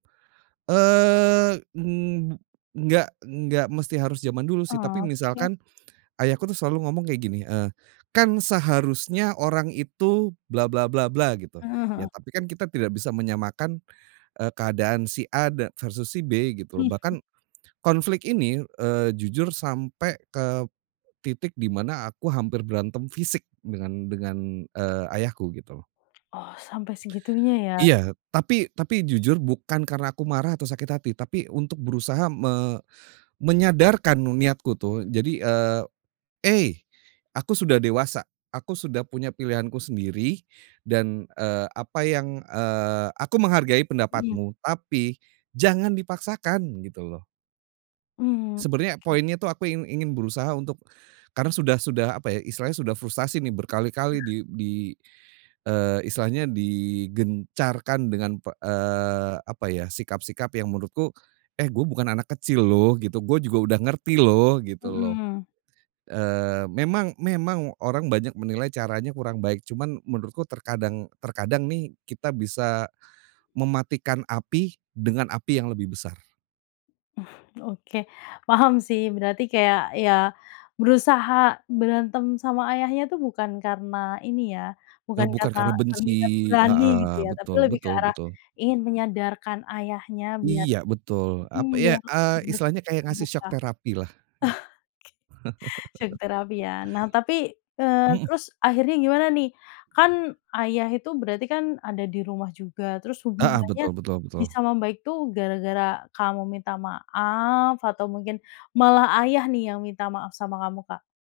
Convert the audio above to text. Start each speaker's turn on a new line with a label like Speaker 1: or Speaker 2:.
Speaker 1: Eee, ng mb enggak enggak mesti harus jaman dulu sih, tapi
Speaker 2: Oke.
Speaker 1: misalkan ayahku tuh selalu ngomong kayak gini, eee, kan seharusnya orang itu bla bla bla bla gitu,
Speaker 2: Heeh heeh.
Speaker 1: ya tapi kan kita tidak bisa menyamakan, eee, keadaan si A dan versus si B gitu loh.
Speaker 2: Mhm.
Speaker 1: Bahkan, konflik ini, eee, jujur sampai ke titik di mana aku hampir berantem fisik dengan dengan, eee, ayahku, gitu.
Speaker 2: Oh, sampai segitunya ya.
Speaker 1: Iya. Tapi tapi jujur bukan karena aku marah atau sakit hati, tapi untuk berusaha me menyadarkan nu niatku tuh. Jadi, eee, ey, aku sudah dewasa, aku sudah punya pilihanku sendiri, dan, eee, apa yang, eee, aku menghargai
Speaker 2: Iya.
Speaker 1: pendapatmu. Tapi, jangan dipaksakan gitu, loh.
Speaker 2: Hmm,
Speaker 1: Sebenarnya
Speaker 2: oke.
Speaker 1: poinnya tuh aku ingin ingin berusaha untuk, karena sudah sudah apa ya istilahnya, sudah frustasi nih berkali-kali di di, eee, istilahnya digencarkan dengan p eee, apa ya sikap-sikap yang menurutku, eh, gue bukan anak kecil loh, gitu. Gue juga udah ngerti loh, gitu loh.
Speaker 2: Mhm.
Speaker 1: Eee, memang memang orang banyak menilai caranya kurang baik, cuman menurutku terkadang terkadang nih, kita bisa mematikan api dengan api yang lebih besar.
Speaker 2: Oke, paham sih. Berarti kayak ya berusaha berantem sama ayahnya itu bukan karena ini ya,
Speaker 1: E
Speaker 2: bukan
Speaker 1: bukan
Speaker 2: karena
Speaker 1: karena benci
Speaker 2: terlihat berani gitu
Speaker 1: heeh,
Speaker 2: ya, tapi
Speaker 1: betul,
Speaker 2: lebih ke
Speaker 1: betul,
Speaker 2: arah
Speaker 1: betul.
Speaker 2: ingin menyadarkan ayahnya biar
Speaker 1: Iya, betul.
Speaker 2: mhm,
Speaker 1: Ap
Speaker 2: biar
Speaker 1: ya eee,
Speaker 2: ber
Speaker 1: istilahnya kayak ngasih
Speaker 2: terbuka.
Speaker 1: syok
Speaker 2: Ah,
Speaker 1: terapi lah gitu.
Speaker 2: ke. Syok terapi ya. Nah tapi, eee,
Speaker 1: Mhm.
Speaker 2: terus akhirnya gimana nih? Kan ayah itu berarti kan ada di rumah juga, terus
Speaker 1: Heeh,
Speaker 2: hubungannya
Speaker 1: betul betul
Speaker 2: bisa
Speaker 1: betul.
Speaker 2: membaik tuh gara-gara kamu minta maaf atau mungkin malah ayah nih yang minta maaf sama kamu, Kak?